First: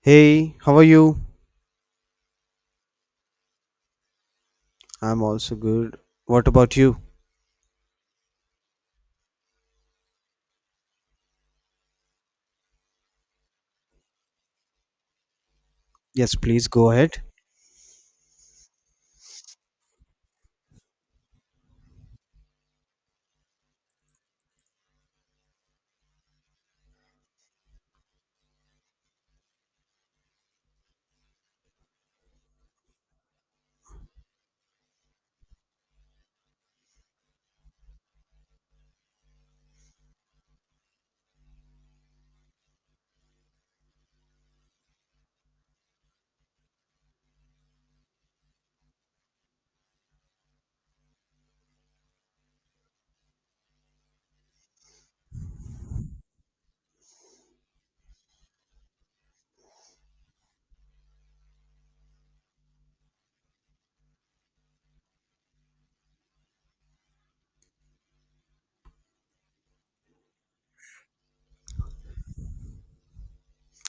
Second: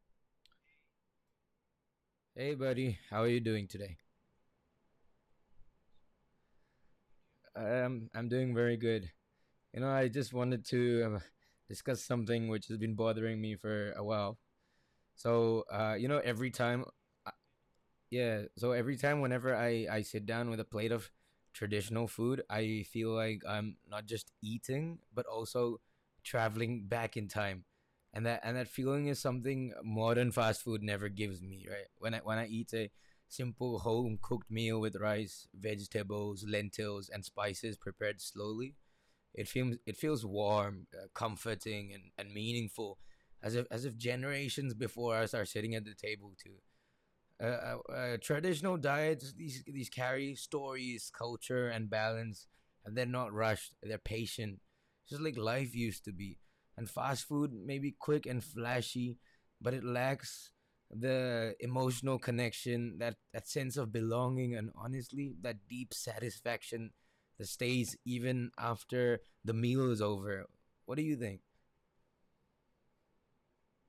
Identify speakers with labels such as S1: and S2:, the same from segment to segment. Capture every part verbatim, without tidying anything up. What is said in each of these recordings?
S1: Hey, how are you?
S2: Hey, buddy. How are you doing today?
S1: I'm also good. What about you?
S2: Um, I'm doing very good. You know, I just wanted to uh, discuss something which has been bothering me for a while. So, uh, you know,
S1: Yes,
S2: every
S1: please
S2: time
S1: go ahead.
S2: yeah. So every time, whenever I I sit down with a plate of traditional food, I feel like I'm not just eating, but also traveling back in time, and that and that feeling is something modern fast food never gives me. Right when I when I eat a simple home cooked meal with rice, vegetables, lentils, and spices prepared slowly, it feels it feels warm, uh, comforting, and and meaningful, as if as if generations before us are sitting at the table to uh, uh, traditional diets these these carry stories, culture, and balance, and they're not rushed. They're patient, just like life used to be. And fast food may be quick and flashy, but it lacks the emotional connection, that that sense of belonging, and honestly, that deep satisfaction that stays even after the meal is over. What do you think?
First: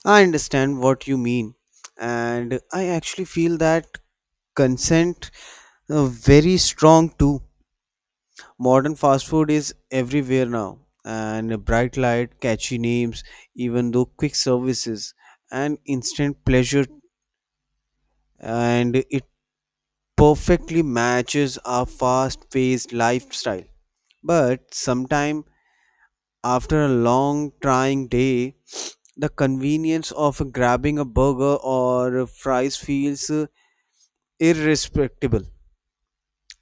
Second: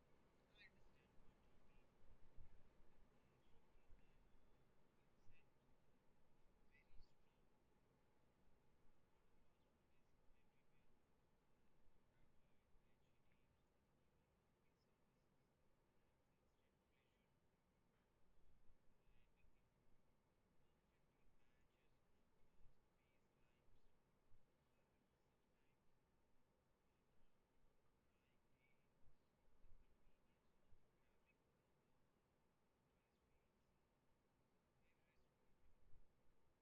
S1: I understand what you mean. And I actually feel that consent uh, very strong too. Modern fast food is everywhere now. And a bright light, catchy names, even though quick services and instant pleasure and it perfectly matches our fast-paced lifestyle. But sometimes after a long, trying day, the convenience of grabbing a burger or fries feels uh, irrespectable.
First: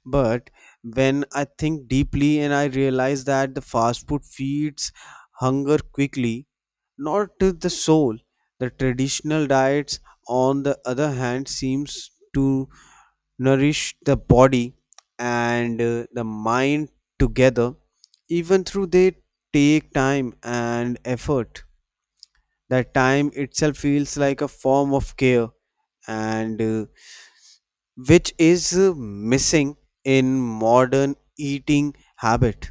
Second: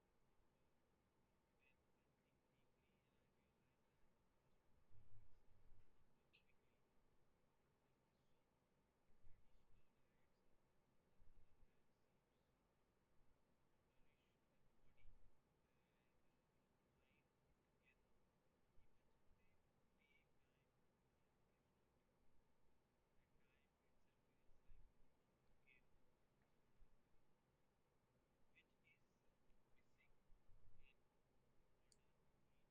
S1: But when I think deeply and I realize that the fast food feeds hunger quickly, not to the soul. The traditional diets, on the other hand, seems to nourish the body and uh, the mind together, even though they take time and effort. That time itself feels like a form of care and uh, which is uh, missing in modern eating habit.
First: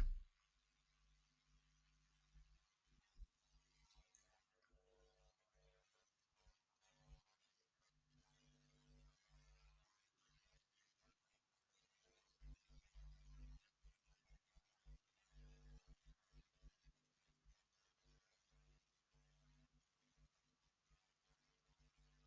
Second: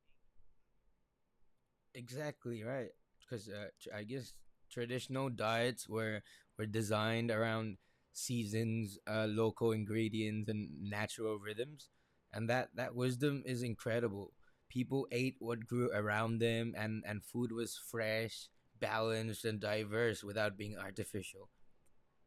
S2: Exactly right, because uh, tr- I guess traditional diets were were designed around seasons, uh, local ingredients, and natural rhythms, and that that wisdom is incredible. People ate what grew around them, and and food was fresh, balanced, and diverse without being artificial.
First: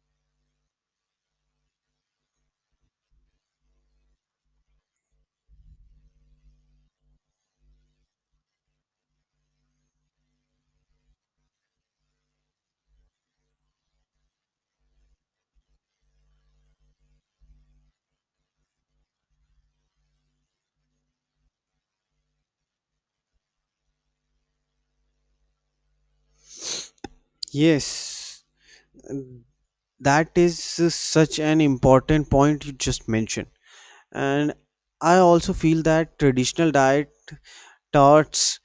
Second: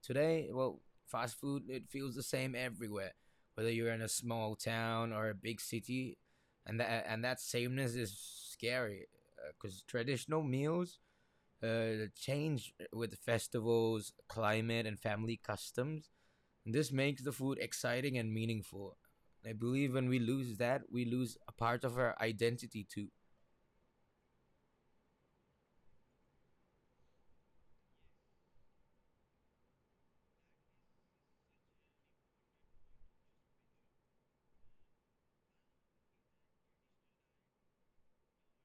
S2: Today, well, fast food it feels the same everywhere, whether you're in a small town or a big city, and that and that sameness is scary because traditional meals uh, change with festivals, climate, and family customs. This makes the food exciting and meaningful. I believe when we lose that, we lose a part of our identity too.
S1: Yes, that is uh, such an important point you just mentioned. And I also feel that traditional diet taught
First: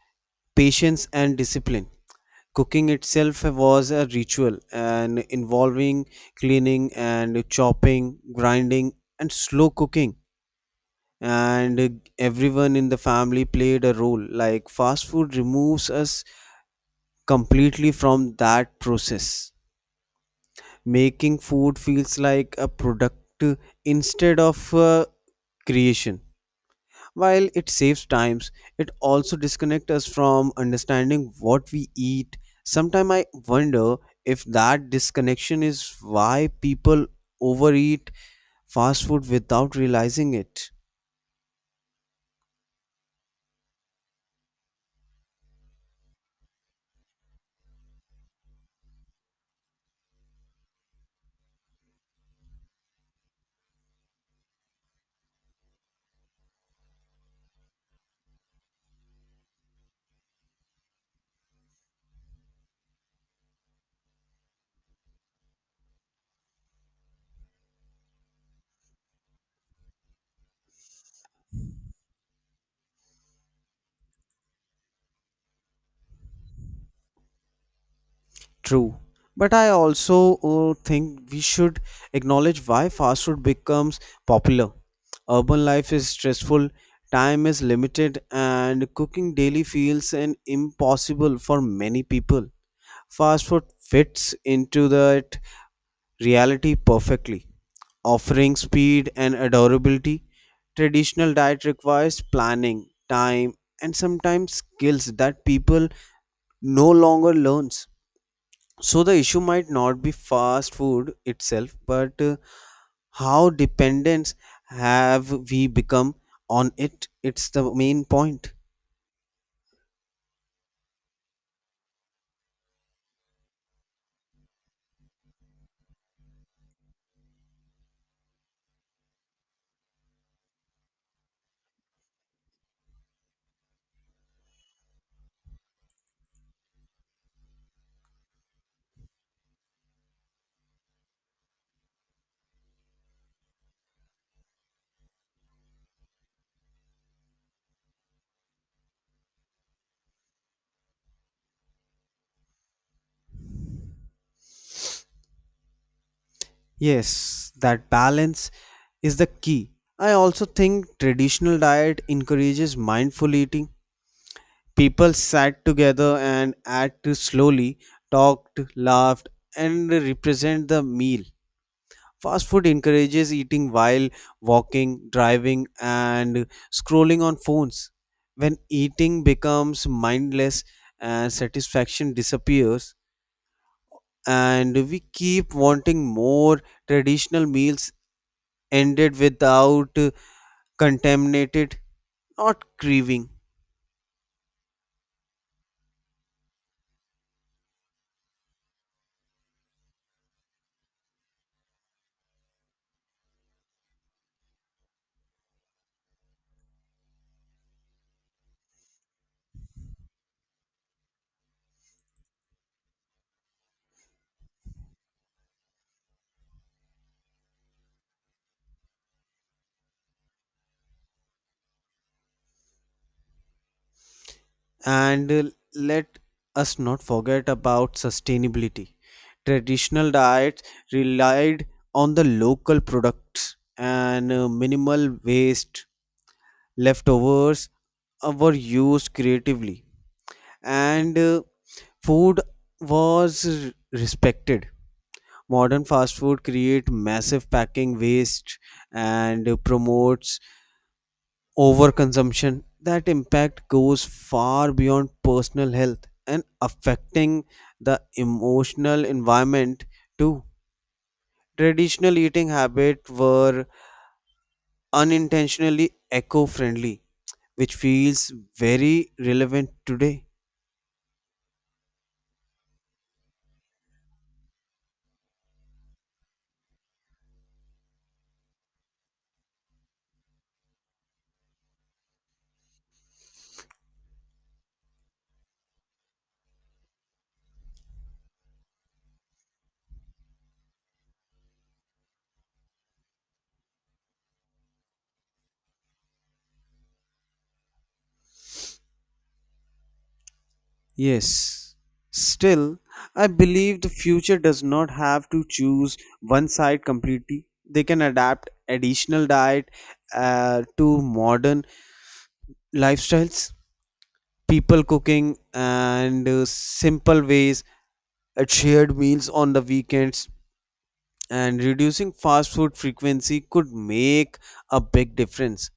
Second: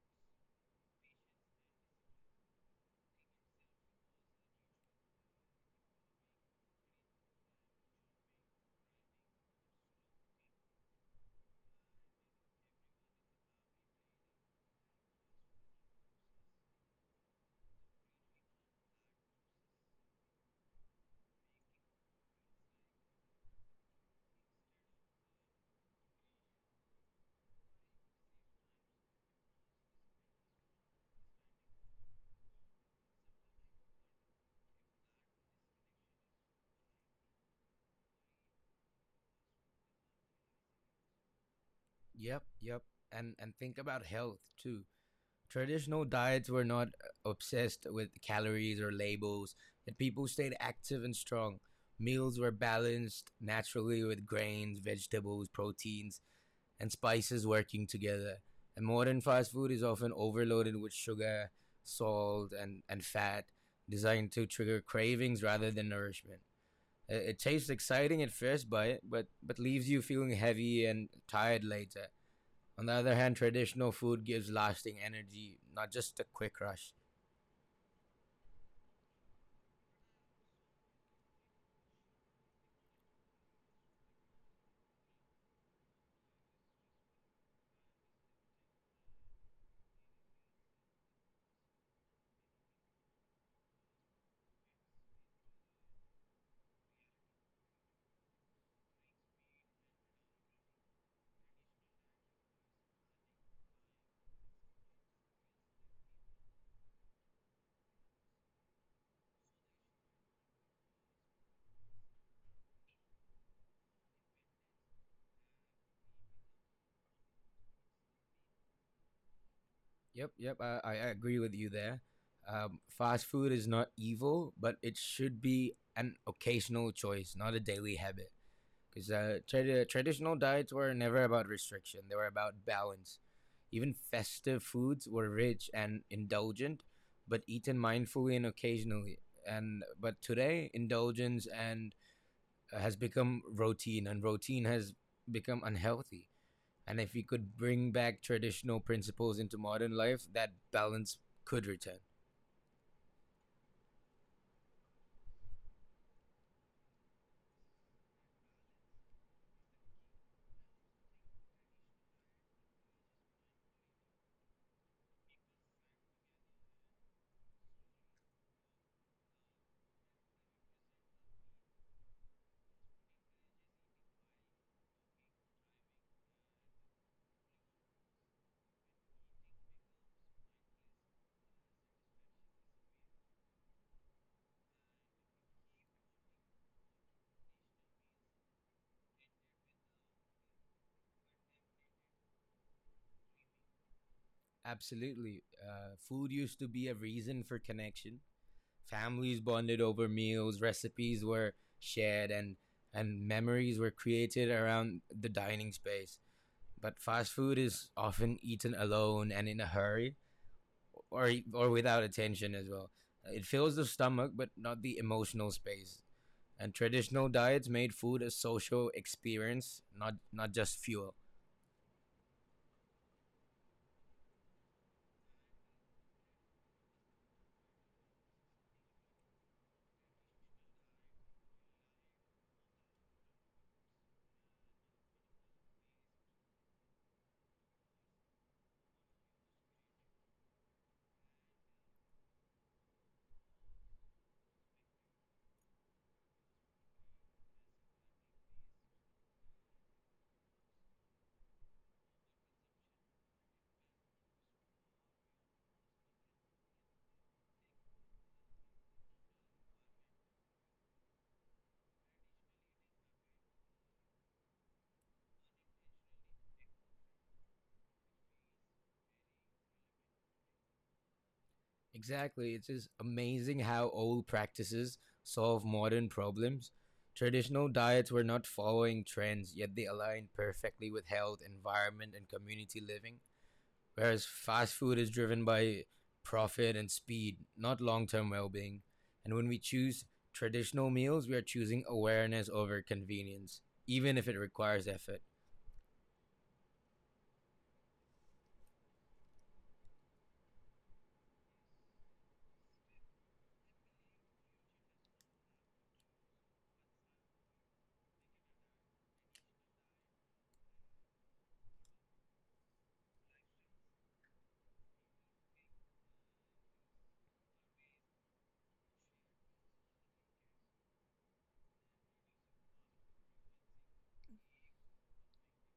S1: patience and discipline. Cooking itself was a ritual and involving cleaning and chopping, grinding, and slow cooking. And everyone in the family played a role. Like fast food removes us completely from that process. Making food feels like a product instead of a creation. While it saves times, it also disconnects us from understanding what we eat. Sometimes I wonder if that disconnection is why people overeat fast food without realizing it.
S2: Yep, yep. And and think about health too. Traditional diets were not uh, obsessed with calories or labels, yet people stayed active and strong. Meals were balanced naturally with grains, vegetables, proteins, and spices working together. And modern fast food is often overloaded with sugar, salt, and, and fat, designed to trigger cravings rather than nourishment. It, it tastes exciting at first bite, but, but leaves you feeling heavy and tired later. On the other hand, traditional food gives lasting energy, not just a quick rush.
S1: True, but I also uh, think we should acknowledge why fast food becomes popular. Urban life is stressful, time is limited, and cooking daily feels an impossible for many people. Fast food fits into that reality perfectly, offering speed and adorability. Traditional diet requires planning, time, and sometimes skills that people no longer learns. So the issue might not be fast food itself, but uh, how dependent have we become on it? It's the main point.
S2: Yep, yep, I, I agree with you there. Um, fast food is not evil, but it should be an occasional choice, not a daily habit. Because uh, tra- traditional diets were never about restriction, they were about balance. Even festive foods were rich and indulgent, but eaten mindfully and occasionally. And but today, indulgence and uh, has become routine, and routine has become unhealthy. And if we could bring back traditional principles into modern life, that balance could return.
S1: Yes, that balance is the key. I also think traditional diet encourages mindful eating. People sat together and ate slowly, talked, laughed, and represent the meal. Fast food encourages eating while walking, driving, and scrolling on phones. When eating becomes mindless and satisfaction disappears, and we keep wanting more traditional meals ended without uh, contaminated, not craving.
S2: Absolutely. Uh, food used to be a reason for connection. Families bonded over meals, recipes were shared, and, and memories were created around the dining space. But fast food is often eaten alone and in a hurry or, or without attention as well. It fills the stomach, but not the emotional space. And traditional diets made food a social experience, not not just fuel.
S1: And uh, let us not forget about sustainability. Traditional diets relied on the local products and uh, minimal waste. Leftovers uh, were used creatively, and uh, food was r- respected. Modern fast food create massive packing waste and uh, promotes overconsumption. That impact goes far beyond personal health and affecting the emotional environment too. Traditional eating habits were unintentionally eco-friendly, which feels very relevant today.
S2: Exactly. It's just amazing how old practices solve modern problems. Traditional diets were not following trends, yet they aligned perfectly with health, environment, and community living. Whereas fast food is driven by profit and speed, not long term well being. And when we choose traditional meals, we are choosing awareness over convenience, even if it requires effort.
S1: Yes, still I believe the future does not have to choose one side completely. They can adapt additional diet uh, to modern lifestyles. People cooking and uh, simple ways at shared meals on the weekends and reducing fast food frequency could make a big difference.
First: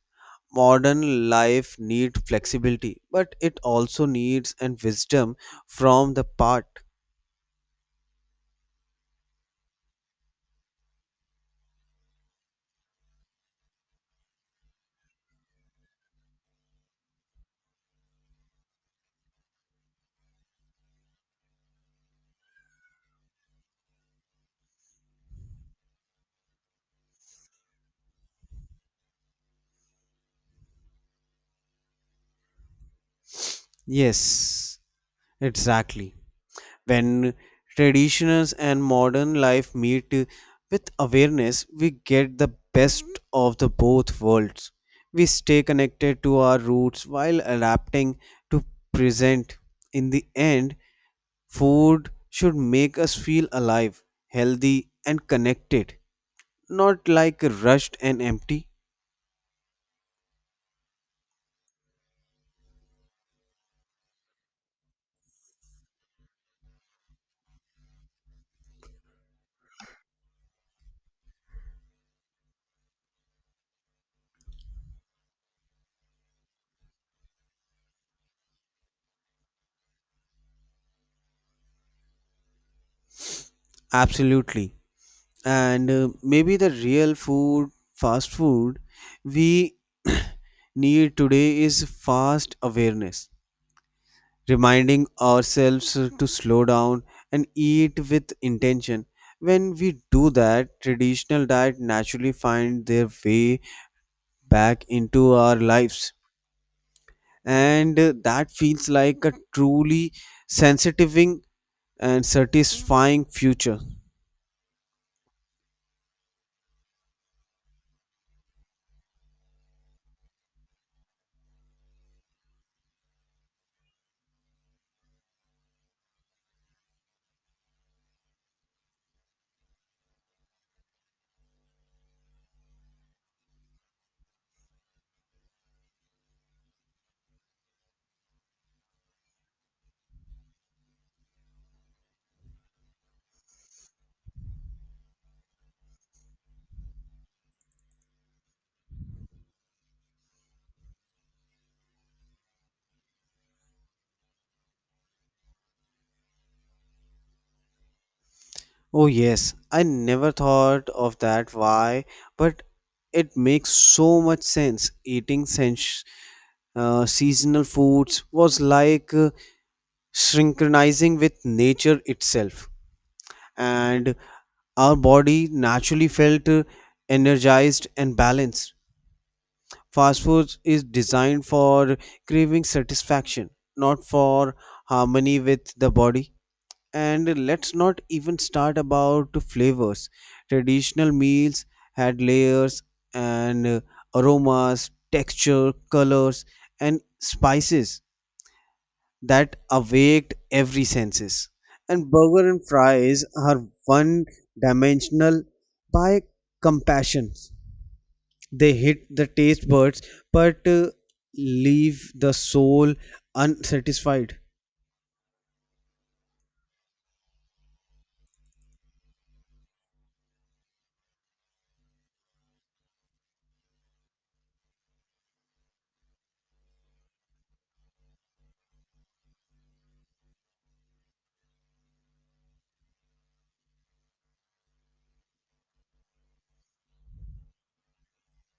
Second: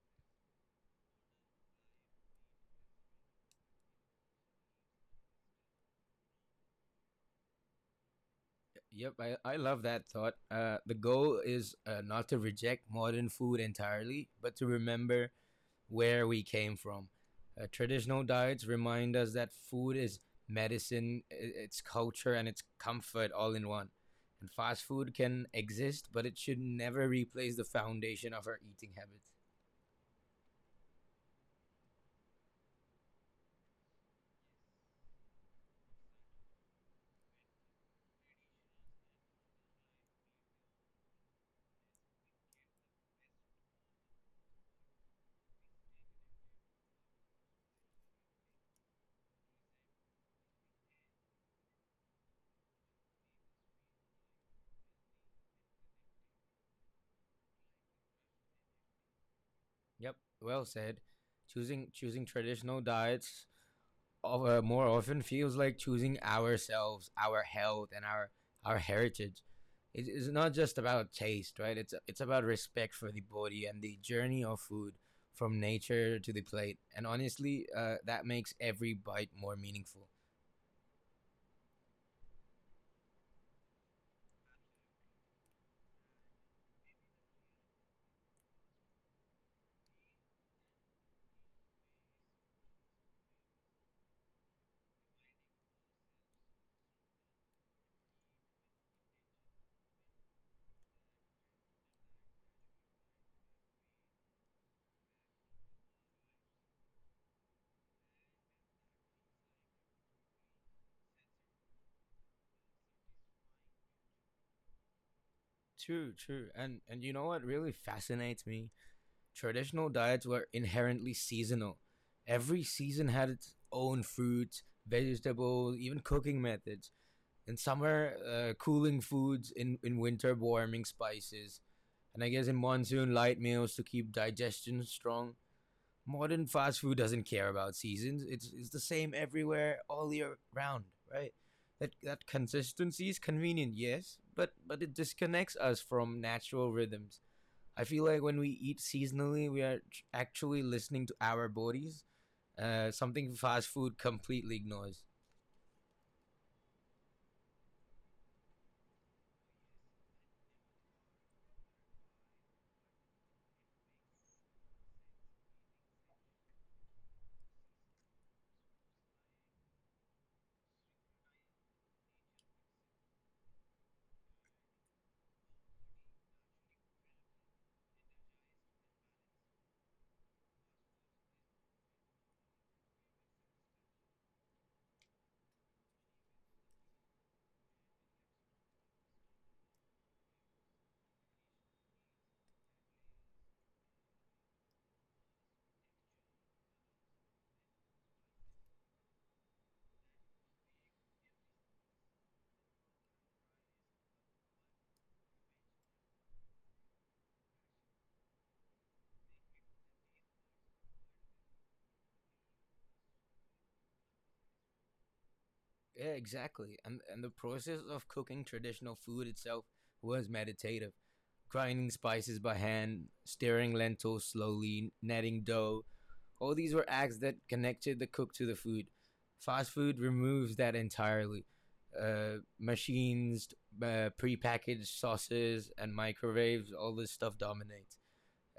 S1: Modern life needs flexibility, but it also needs and wisdom from the part.
S2: Yep, I, I love that thought. Uh, the goal is uh, not to reject modern food entirely, but to remember where we came from. Uh, traditional diets remind us that food is medicine, i- it's culture, and it's comfort all in one. And fast food can exist, but it should never replace the foundation of our eating habits.
S1: Yes, exactly. When traditions and modern life meet with awareness, we get the best of the both worlds. We stay connected to our roots while adapting to present. In the end, food should make us feel alive, healthy and connected, not like rushed and empty.
S2: Yep, well said. Choosing choosing traditional diets uh, more often feels like choosing ourselves, our health, and our our heritage. It is not just about taste, right? It's it's about respect for the body and the journey of food from nature to the plate. And honestly, uh, that makes every bite more meaningful.
S1: Absolutely. and uh, maybe the real food fast food we need today is fast awareness, reminding ourselves to slow down and eat with intention. When we do that, traditional diet naturally find their way back into our lives, and uh, that feels like a truly sensitive and satisfying future.
S2: True, true. And and you know what really fascinates me? Traditional diets were inherently seasonal. Every season had its own fruits, vegetables, even cooking methods. In summer, uh, cooling foods. In in winter, warming spices. And I guess in monsoon, light meals to keep digestion strong. Modern fast food doesn't care about seasons. It's it's the same everywhere all year round, right? That that consistency is convenient, yes, but but it disconnects us from natural rhythms. I feel like when we eat seasonally, we are actually listening to our bodies. Uh, something fast food completely ignores.
S1: Oh, yes, I never thought of that. Why? But it makes so much sense. Eating sens- uh, seasonal foods was like uh, synchronizing with nature itself, and our body naturally felt uh, energized and balanced. Fast food is designed for craving satisfaction, not for harmony with the body. And let's not even start about the flavors. Traditional meals had layers and uh, aromas, texture, colors, and spices that awaked every senses. And burger and fries are one dimensional by compassion. They hit the taste buds, but uh, leave the soul unsatisfied.
S2: Yeah, exactly. And and the process of cooking traditional food itself was meditative. Grinding spices by hand, stirring lentils slowly, netting dough. All these were acts that connected the cook to the food. Fast food removes that entirely. Uh, machines, uh, prepackaged sauces, and microwaves, all this stuff dominates.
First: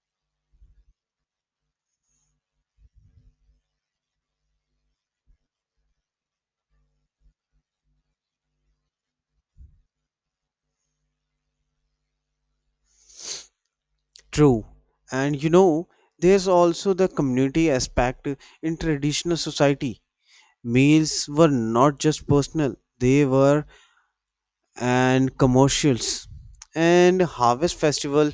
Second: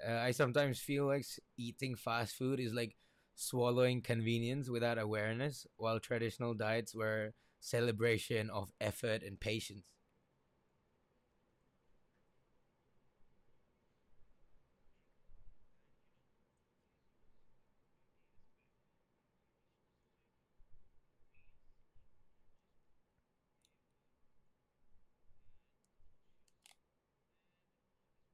S2: Uh, I sometimes feel like eating fast food is like swallowing convenience without awareness, while traditional diets were celebration of effort and patience.
S1: True. And you know, there's also the community aspect in traditional society. Meals were not just personal, they were and commercials. And harvest festival,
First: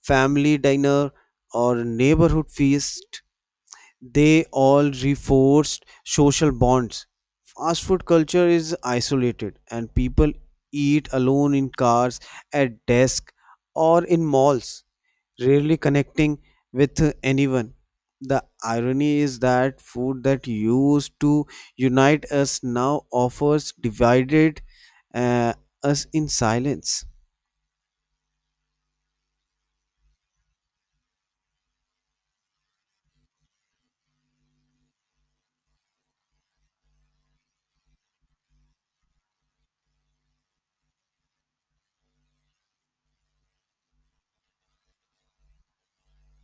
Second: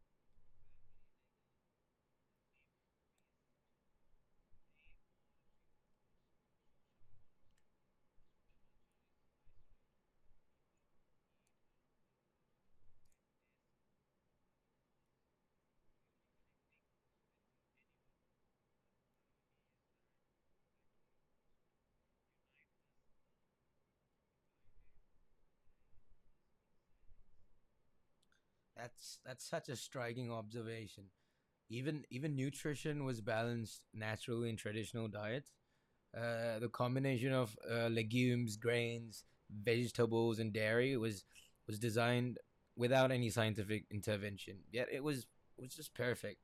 S1: family dinner, or neighborhood feast, they all reinforced social bonds. Fast food culture is isolated, and people eat alone in cars, at desk, or in malls, rarely connecting with anyone. The irony is that food that used to unite us now offers divided uh, us in silence.
S2: That's that's such a striking observation. Even even nutrition was balanced naturally in traditional diets. Uh, the combination of uh, legumes, grains, vegetables, and dairy was was designed without any scientific intervention. Yet it was was just perfect.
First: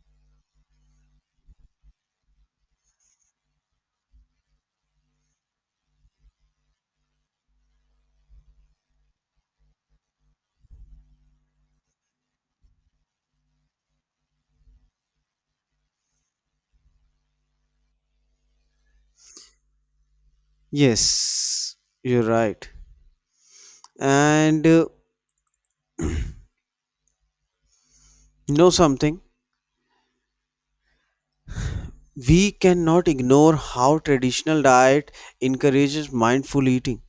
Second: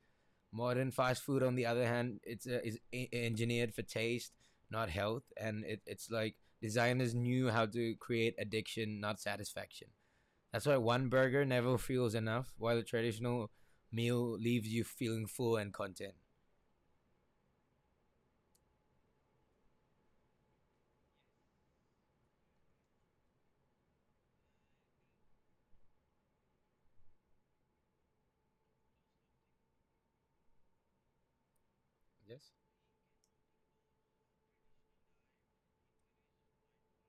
S2: Modern fast food, on the other hand, it's uh, is e- engineered for taste, not health, and it, it's like designers knew how to create addiction, not satisfaction. That's why one burger never feels enough, while the traditional meal leaves you feeling full and content.
S1: Yes, you're right. And uh, know something? We
S2: Yes.
S1: cannot ignore how traditional diet encourages mindful eating.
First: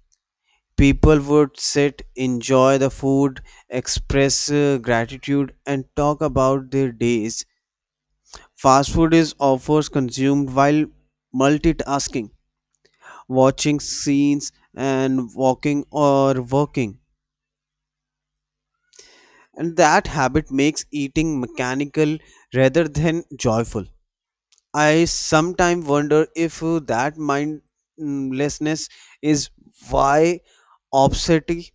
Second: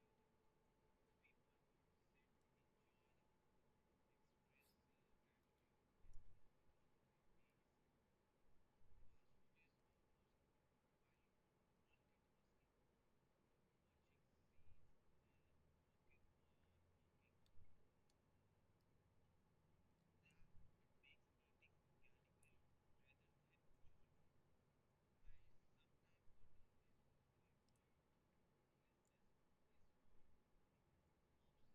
S1: People would sit, enjoy the food, express uh, gratitude, and talk about their days. Fast food is often consumed while multitasking, watching scenes and walking or working. And that habit makes eating mechanical rather than joyful. I sometimes wonder if uh, that mindlessness is why obesity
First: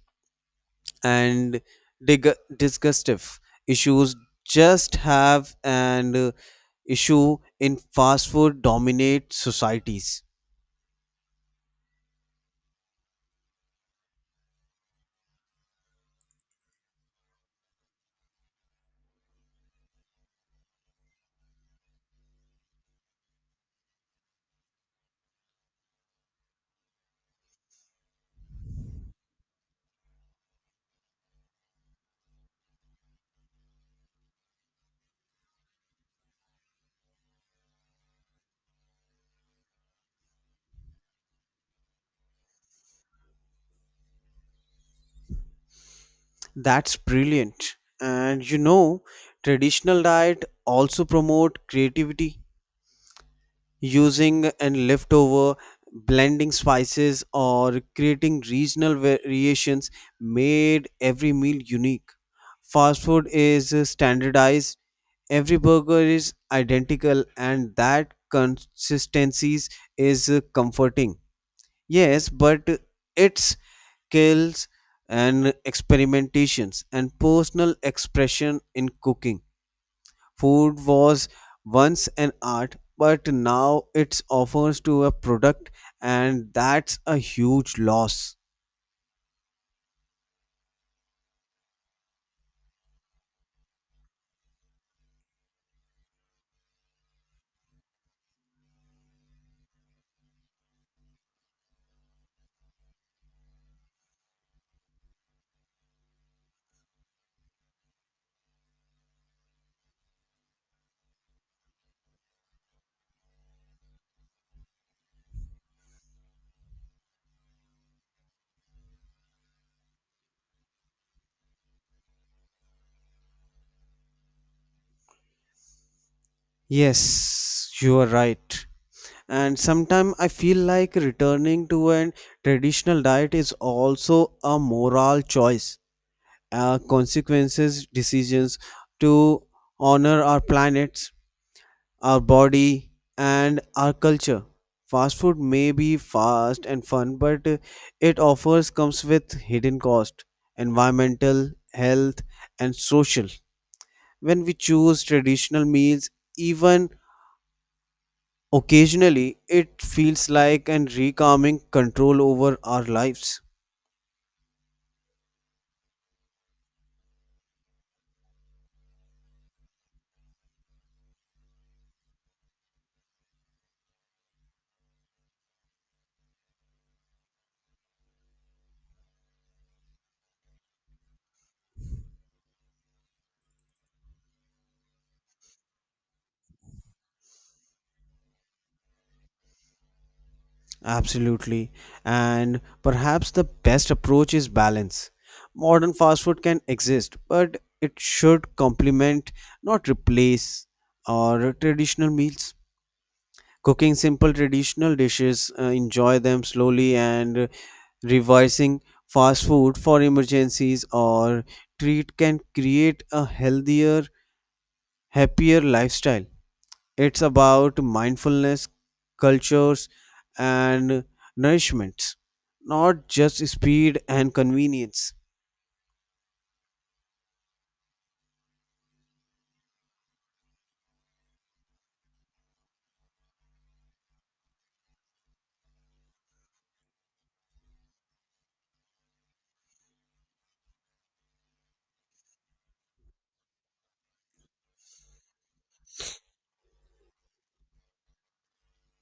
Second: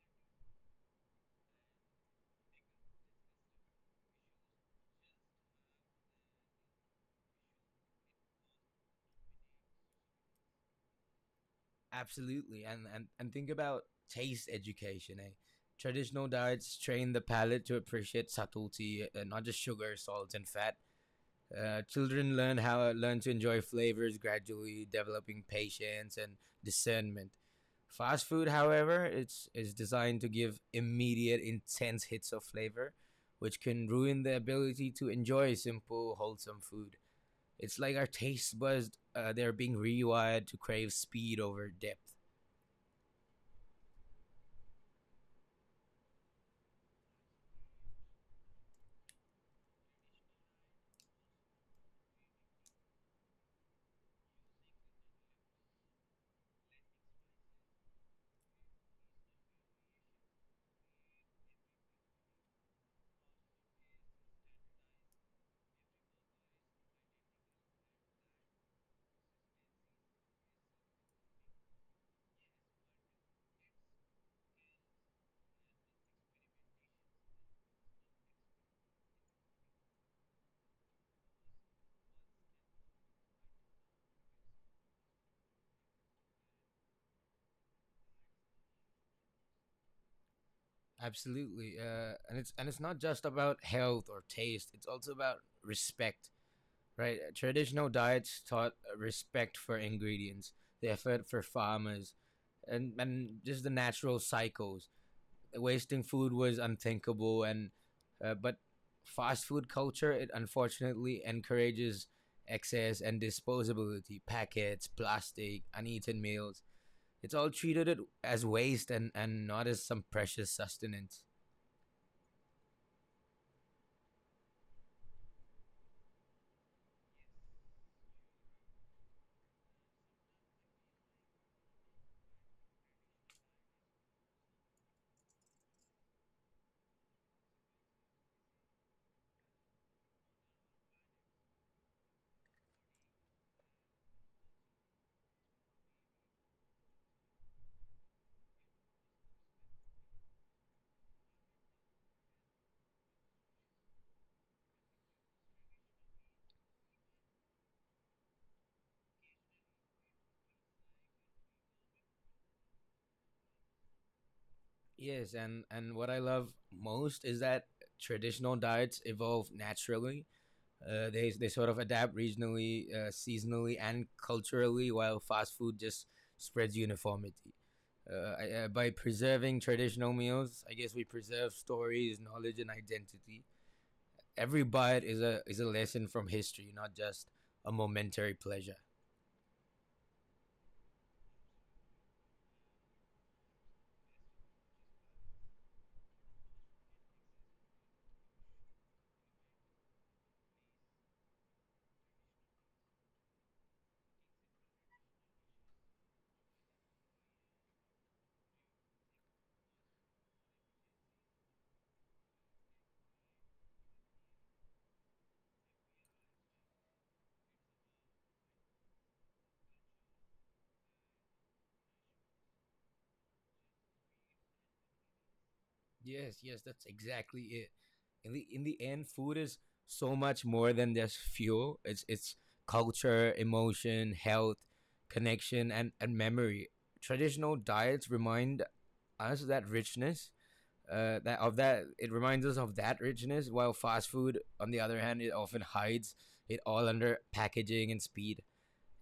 S1: and dig- disgustive issues just have an uh, issue in fast food dominate societies.
S2: Absolutely, and and and think about taste education. Eh? Traditional diets train the palate to appreciate subtlety, uh, not just sugar, salt, and fat. Uh, children learn how learn to enjoy flavors gradually, developing patience and discernment. Fast food, however, it's is designed to give immediate, intense hits of flavor, which can ruin the ability to enjoy simple, wholesome food. It's like our taste buds, uh, they're being rewired to crave speed over depth.
S1: That's brilliant. And you know, traditional diet also promote creativity using and leftover, blending spices or creating regional variations made every meal unique. Fast food is standardized, every burger is identical and that consistencies is comforting. Yes, but it's skills and experimentations and personal expression in cooking. Food was once an art, but now it's offers to a product, and that's a huge loss.
S2: Absolutely, uh, and it's and it's not just about health or taste. It's also about respect, right? Uh, Traditional diets taught uh, respect for ingredients, the effort for farmers, and and just the natural cycles. Wasting food was unthinkable, and uh, but fast food culture it unfortunately encourages excess and disposability, packets, plastic, uneaten meals. It's all treated it as waste and and not as some precious sustenance.
S1: Yes, you are right. And sometimes I feel like returning to a traditional diet is also a moral choice, uh, consequences, decisions to honor our planet, our body, and our culture. Fast food may be fast and fun, but uh, it offers comes with hidden cost, environmental, health, and social. When we choose traditional meals, even occasionally, it feels like an recalming control over our lives.
S2: Yes, and and what I love most is that traditional diets evolve naturally. Uh, they they sort of adapt regionally, uh, seasonally, and culturally, while fast food just spreads uniformity. Uh, I, uh, by preserving traditional meals, I guess we preserve stories, knowledge, and identity. Every bite is a is a lesson from history, not just a momentary pleasure.
S1: Absolutely. And perhaps the best approach is balance. Modern fast food can exist, but it should complement, not replace, our traditional meals. Cooking simple traditional dishes, uh, enjoy them slowly, and uh, revising fast food for emergencies or treat can create a healthier, happier lifestyle. It's about mindfulness, cultures, and nourishments, not just speed and convenience.
S2: Yes, yes, that's exactly it. In the in the end, food is so much more than just fuel. It's it's culture, emotion, health, connection, and and memory. Traditional diets remind us that richness. Uh, that of that It reminds us of that richness, while fast food, on the other hand, it often hides it all under packaging and speed.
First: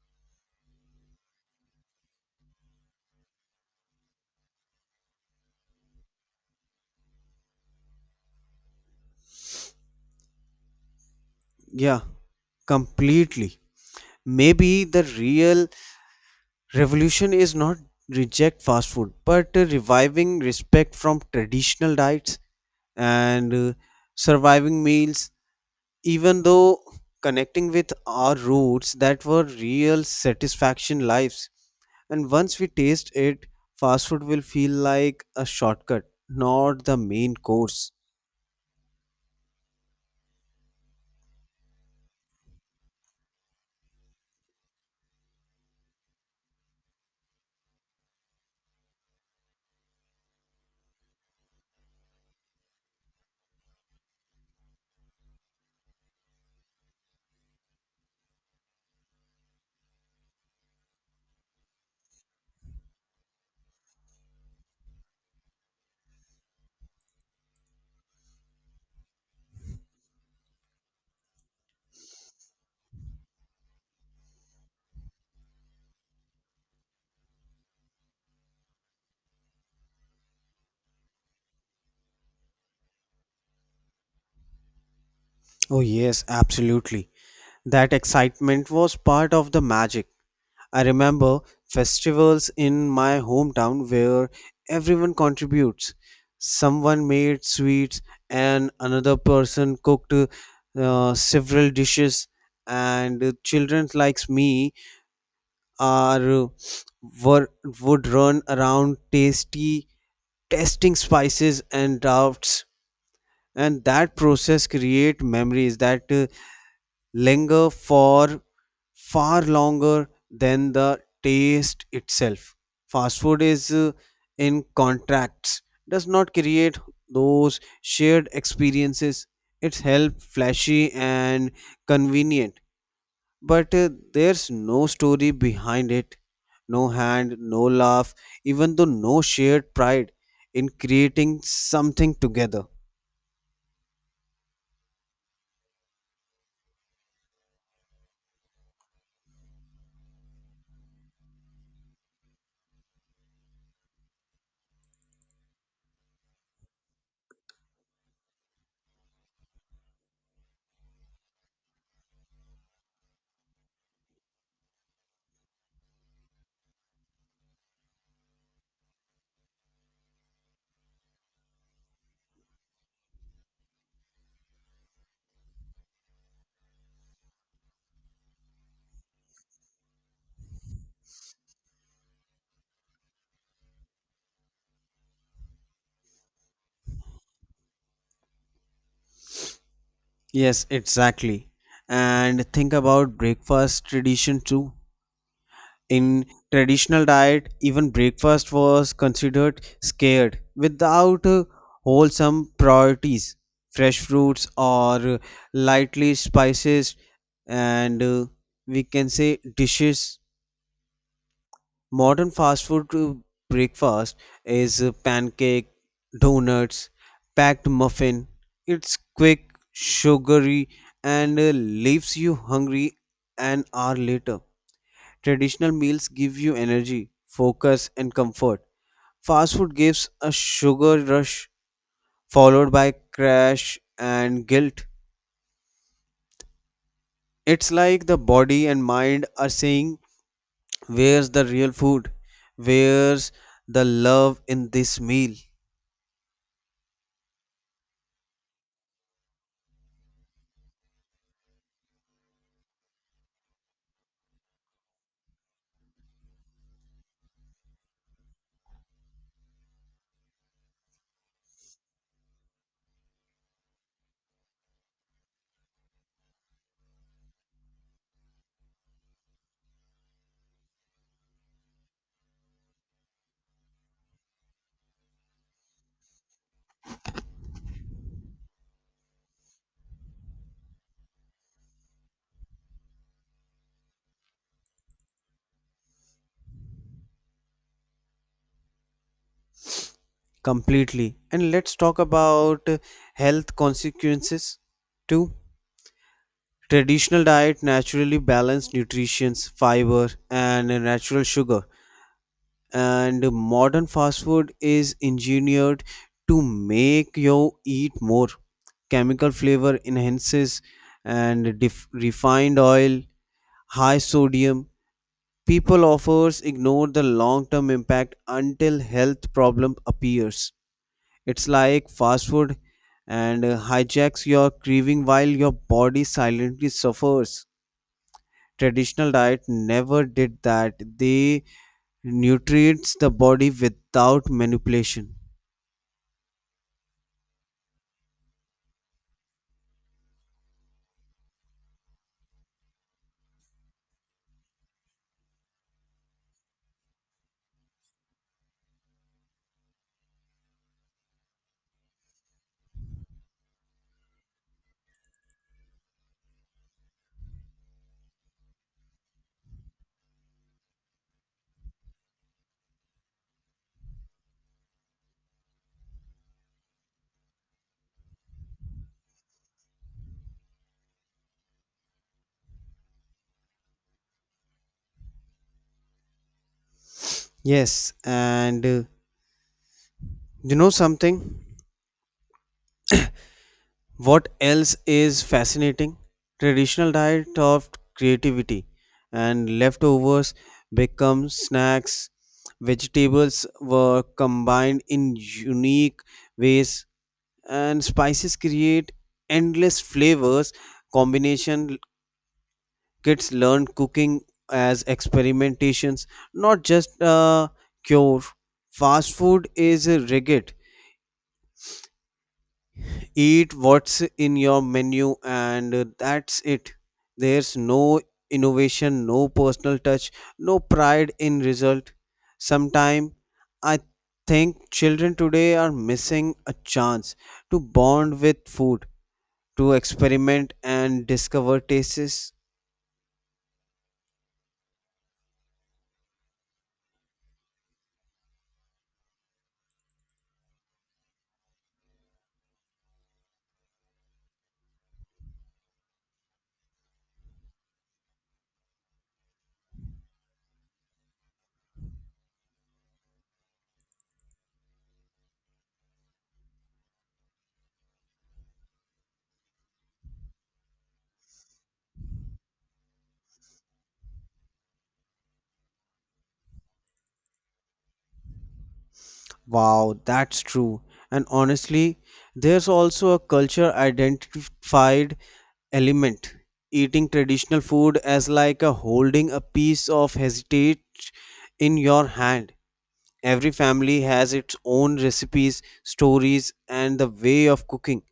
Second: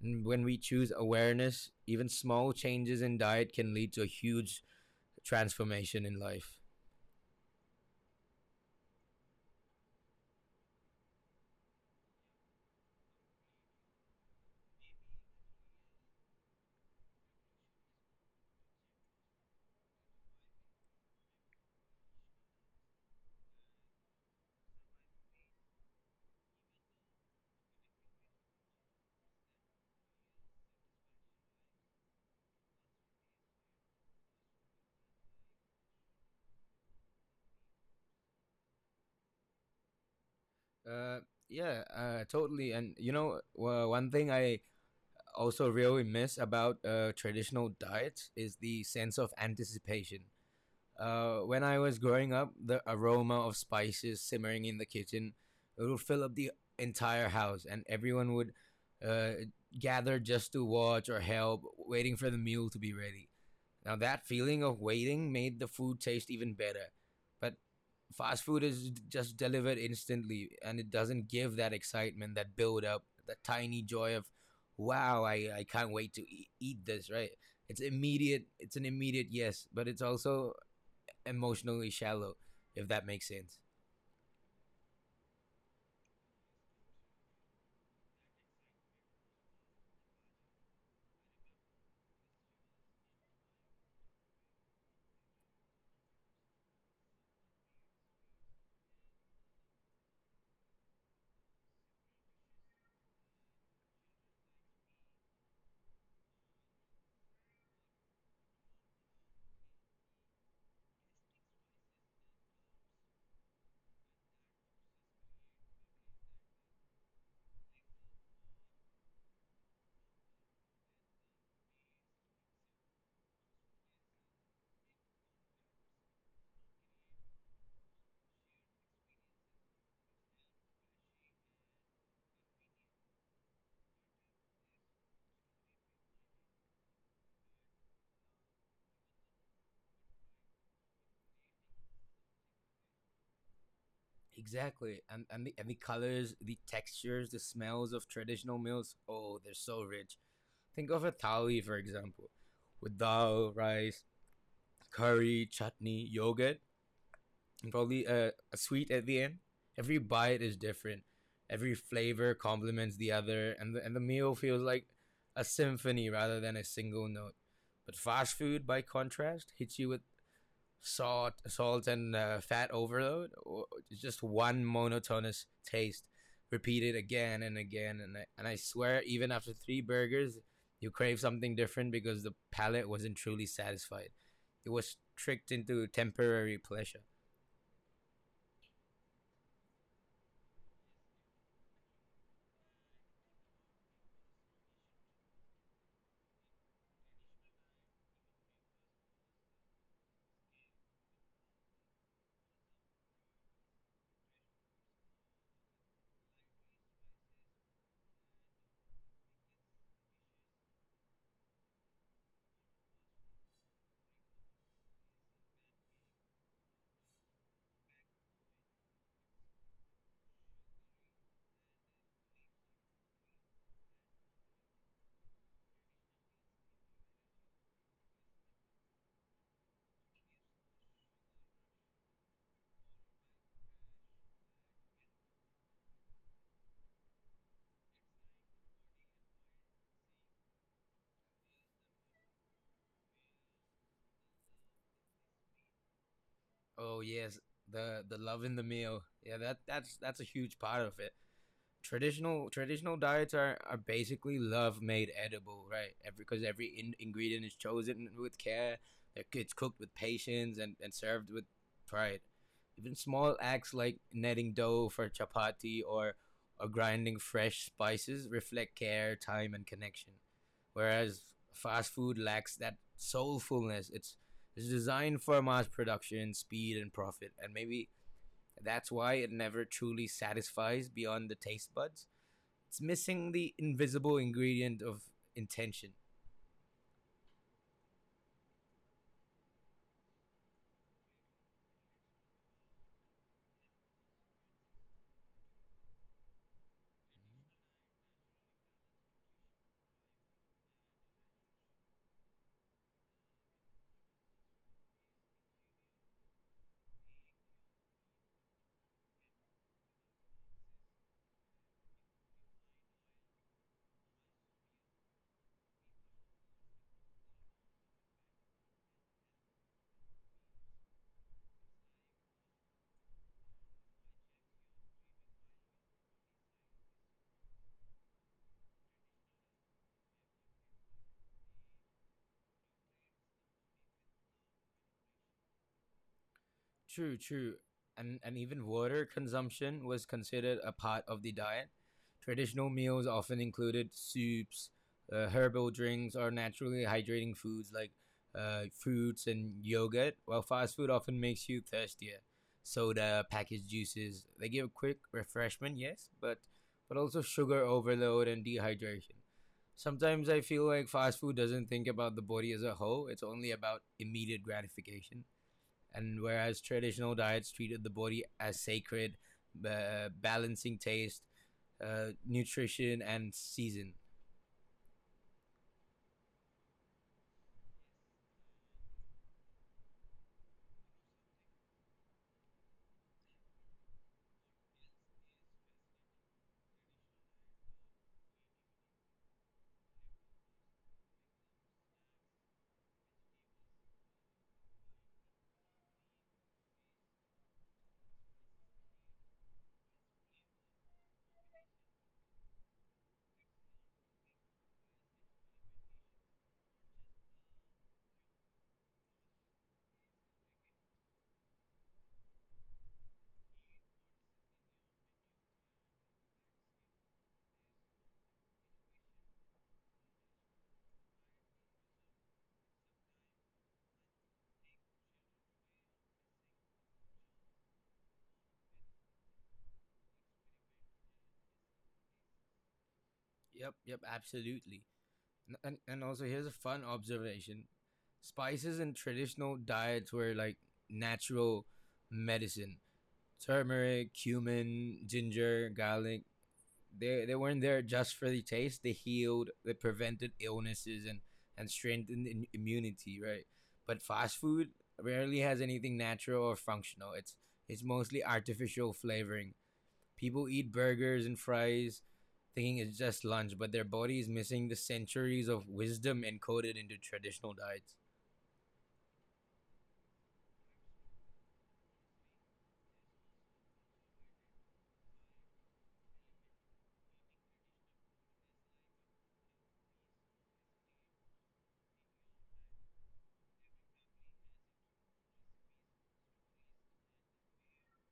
S2: And when we choose awareness, even small changes in diet can lead to a huge transformation in life.
S1: Yeah, completely. Maybe the real revolution is not reject fast food, but uh, reviving respect from traditional diets and uh, surviving meals, even though connecting with our roots that were real satisfaction lives. And once we taste it, fast food will feel like a shortcut, not the main course.
S2: Uh, yeah, uh, Totally. And you know, uh, one thing I also really miss about uh, traditional diets is the sense of anticipation. Uh, when I was growing up, the aroma of spices simmering in the kitchen, it would fill up the entire house, and everyone would uh, gather just to watch or help, waiting for the meal to be ready. Now, that feeling of waiting made the food taste even better. But fast food is just delivered instantly, and it doesn't give that excitement, that build up, that tiny joy of, wow, I, I can't wait to e- eat this, right? It's immediate, it's an immediate yes, but it's also emotionally shallow, if that makes sense.
S1: Oh yes, absolutely. That excitement was part of the magic. I remember festivals in my hometown where everyone contributes. Someone made sweets, and another person cooked uh, several dishes. And children like me are were, would run around tasty testing spices and drafts. And that process create memories that uh, linger for far longer than the taste itself. Fast food is uh, in contracts, does not create those shared experiences. It's help flashy and convenient, but uh, there's no story behind it, no hand, no laugh, even though no shared pride in creating something together.
S2: Exactly. And, and, the, and the colors, the textures, the smells of traditional meals, oh, they're so rich. Think of a thali, for example, with dal, rice, curry, chutney, yogurt, and probably a, a sweet at the end. Every bite is different. Every flavor complements the other, and the, and the meal feels like a symphony rather than a single note. But fast food, by contrast, hits you with salt, salt and uh, fat overload, or just one monotonous taste, repeated again and again. And I, and I swear, even after three burgers, you crave something different because the palate wasn't truly satisfied. It was tricked into temporary pleasure.
S1: Yes, exactly. And think about breakfast tradition too. In traditional diet, even breakfast was considered scared without uh, wholesome priorities. Fresh fruits or lightly spices and uh, we can say dishes. Modern fast food uh, breakfast is uh, pancake, donuts, packed muffin. It's quick, sugary, and uh, leaves you hungry an hour later. Traditional meals give you energy, focus, and comfort. Fast food gives a sugar rush followed by crash and guilt. It's like the body and mind are saying, where's the real food? Where's the love in this meal?
S2: Oh yes, the the love in the meal. Yeah, that that's that's a huge part of it. traditional traditional diets are, are basically love made edible, right? Every Because every in, ingredient is chosen with care. It's cooked with patience, and, and served with pride. Even small acts like netting dough for chapati, or or grinding fresh spices, reflect care, time, and connection. Whereas fast food lacks that soulfulness. It's it's designed for mass production, speed, and profit, and maybe that's why it never truly satisfies beyond the taste buds. It's missing the invisible ingredient of intention.
S1: Completely. And let's talk about uh, health consequences too. Traditional diet naturally balanced nutrients, fiber, and natural sugar. And modern fast food is engineered to make you eat more chemical flavor enhances and def- refined oil, high sodium. People offers ignore the long term impact until health problem appears. It's like fast food and uh, hijacks your craving while your body silently suffers. Traditional diet never did that, they nutrients the body without manipulation.
S2: True, true. And, and even water consumption was considered a part of the diet. Traditional meals often included soups, uh, herbal drinks, or naturally hydrating foods like uh, fruits and yogurt, while fast food often makes you thirstier. Soda, packaged juices, they give a quick refreshment, yes, but, but also sugar overload and dehydration. Sometimes I feel like fast food doesn't think about the body as a whole, it's only about immediate gratification. And whereas traditional diets treated the body as sacred, uh, balancing taste, uh, nutrition, and season.
S1: Yes, and uh, you know something? What else is fascinating? Traditional diet of creativity and leftovers become snacks. Vegetables were combined in unique ways, and spices create endless flavors combination. Kids learn cooking as experimentations, not just a cure. Fast food is uh, rigid. Eat what's in your menu and uh, that's it. There's no innovation, no personal touch, no pride in result. Sometime I think children today are missing a chance to bond with food, to experiment and discover tastes.
S2: Yep, yep, absolutely. And, and, and also, here's a fun observation. Spices in traditional diets were like natural medicine: turmeric, cumin, ginger, garlic. They they weren't there just for the taste. They healed. They prevented illnesses and and strengthened immunity. Right. But fast food rarely has anything natural or functional. It's it's mostly artificial flavoring. People eat burgers and fries thinking it's just lunch, but their body is missing the centuries of wisdom encoded into traditional diets.
S1: Wow, that's true. And honestly, there's also a culture identified element. Eating traditional food as like a holding a piece of heritage in your hand. Every family has its own recipes, stories, and the way of cooking.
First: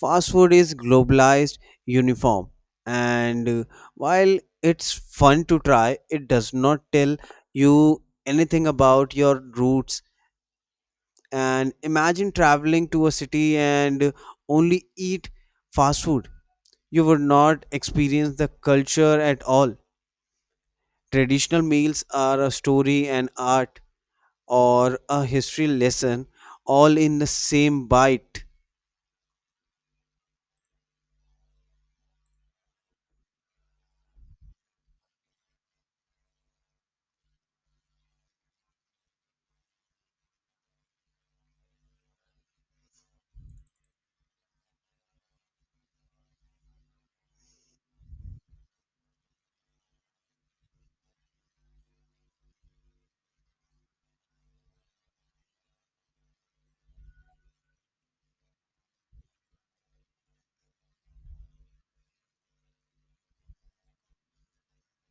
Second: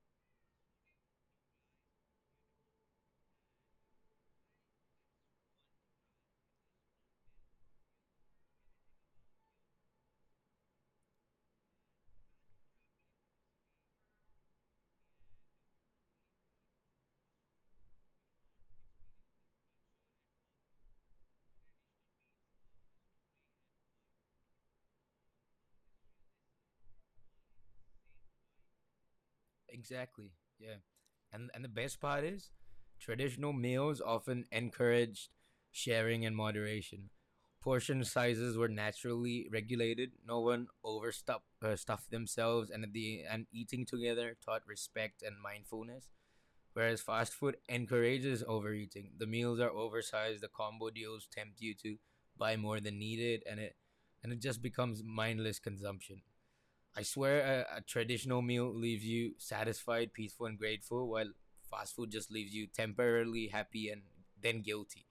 S1: Fast food is globalized, uniform, and uh, while it's fun to try, it does not tell you anything about your roots. And imagine traveling to a city and only eat fast food. You would not experience the culture at all. Traditional meals are a story, an art, or a history lesson all in the same bite.
S2: Exactly. Yeah. And and the best part is, traditional meals often encouraged sharing and moderation. Portion sizes were naturally regulated. No one overstuffed uh, stuffed themselves, and the and eating together taught respect and mindfulness. Whereas fast food encourages overeating. The meals are oversized. The combo deals tempt you to buy more than needed, and it and it just becomes mindless consumption. I swear a, a traditional meal leaves you satisfied, peaceful, and grateful, while fast food just leaves you temporarily happy and then guilty.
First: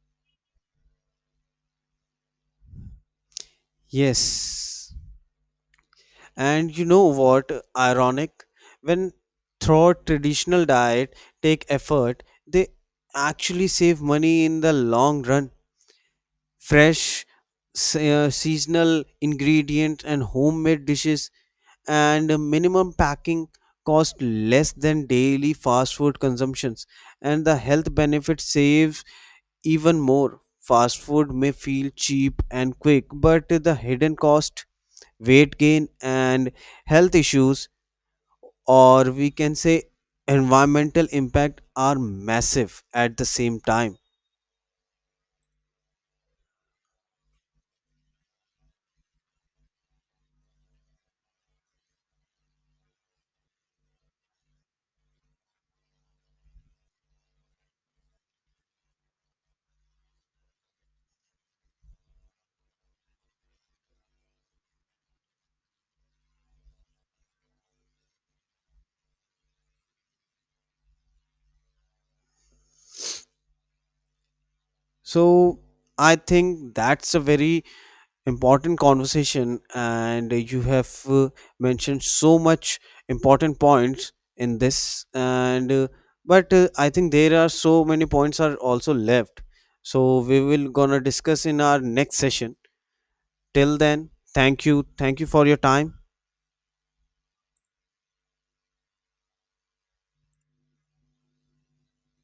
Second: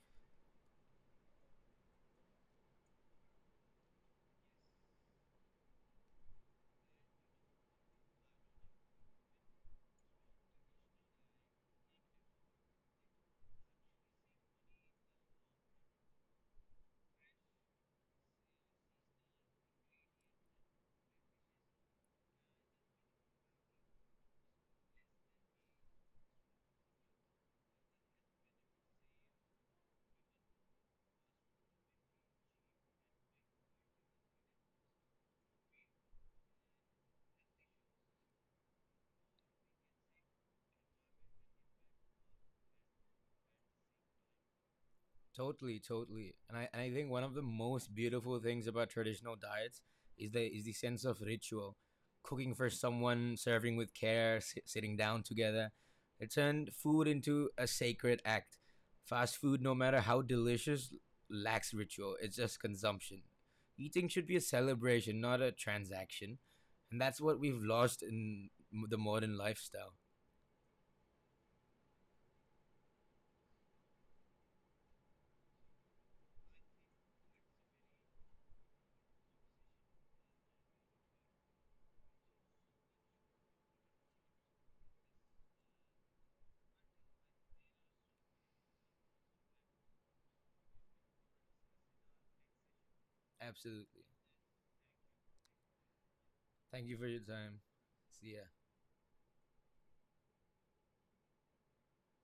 S1: Yes. And you know what? Ironic. When throughout traditional diet take effort, they actually save money in the long run. Fresh se- uh, seasonal ingredients and homemade dishes and minimum packing cost less than daily fast food consumptions. And the health benefit saves even more. Fast food may feel cheap and quick, but the hidden cost, weight gain and health issues, or we can say environmental impact, are massive at the same time.
S2: Totally, totally. And I, and I think one of the most beautiful things about traditional diets is the is the sense of ritual. Cooking for someone, serving with care, s- sitting down together. It turned food into a sacred act. Fast food, no matter how delicious, lacks ritual. It's just consumption. Eating should be a celebration, not a transaction. And that's what we've lost in m- the modern lifestyle.
S1: So I think that's a very important conversation and you have uh, mentioned so much important points in this and uh, but uh, I think there are so many points are also left, so we will gonna discuss in our next session. Till
S2: Absolutely.
S1: then, thank you. Thank you for your time.
S2: Thank you for your time. See ya.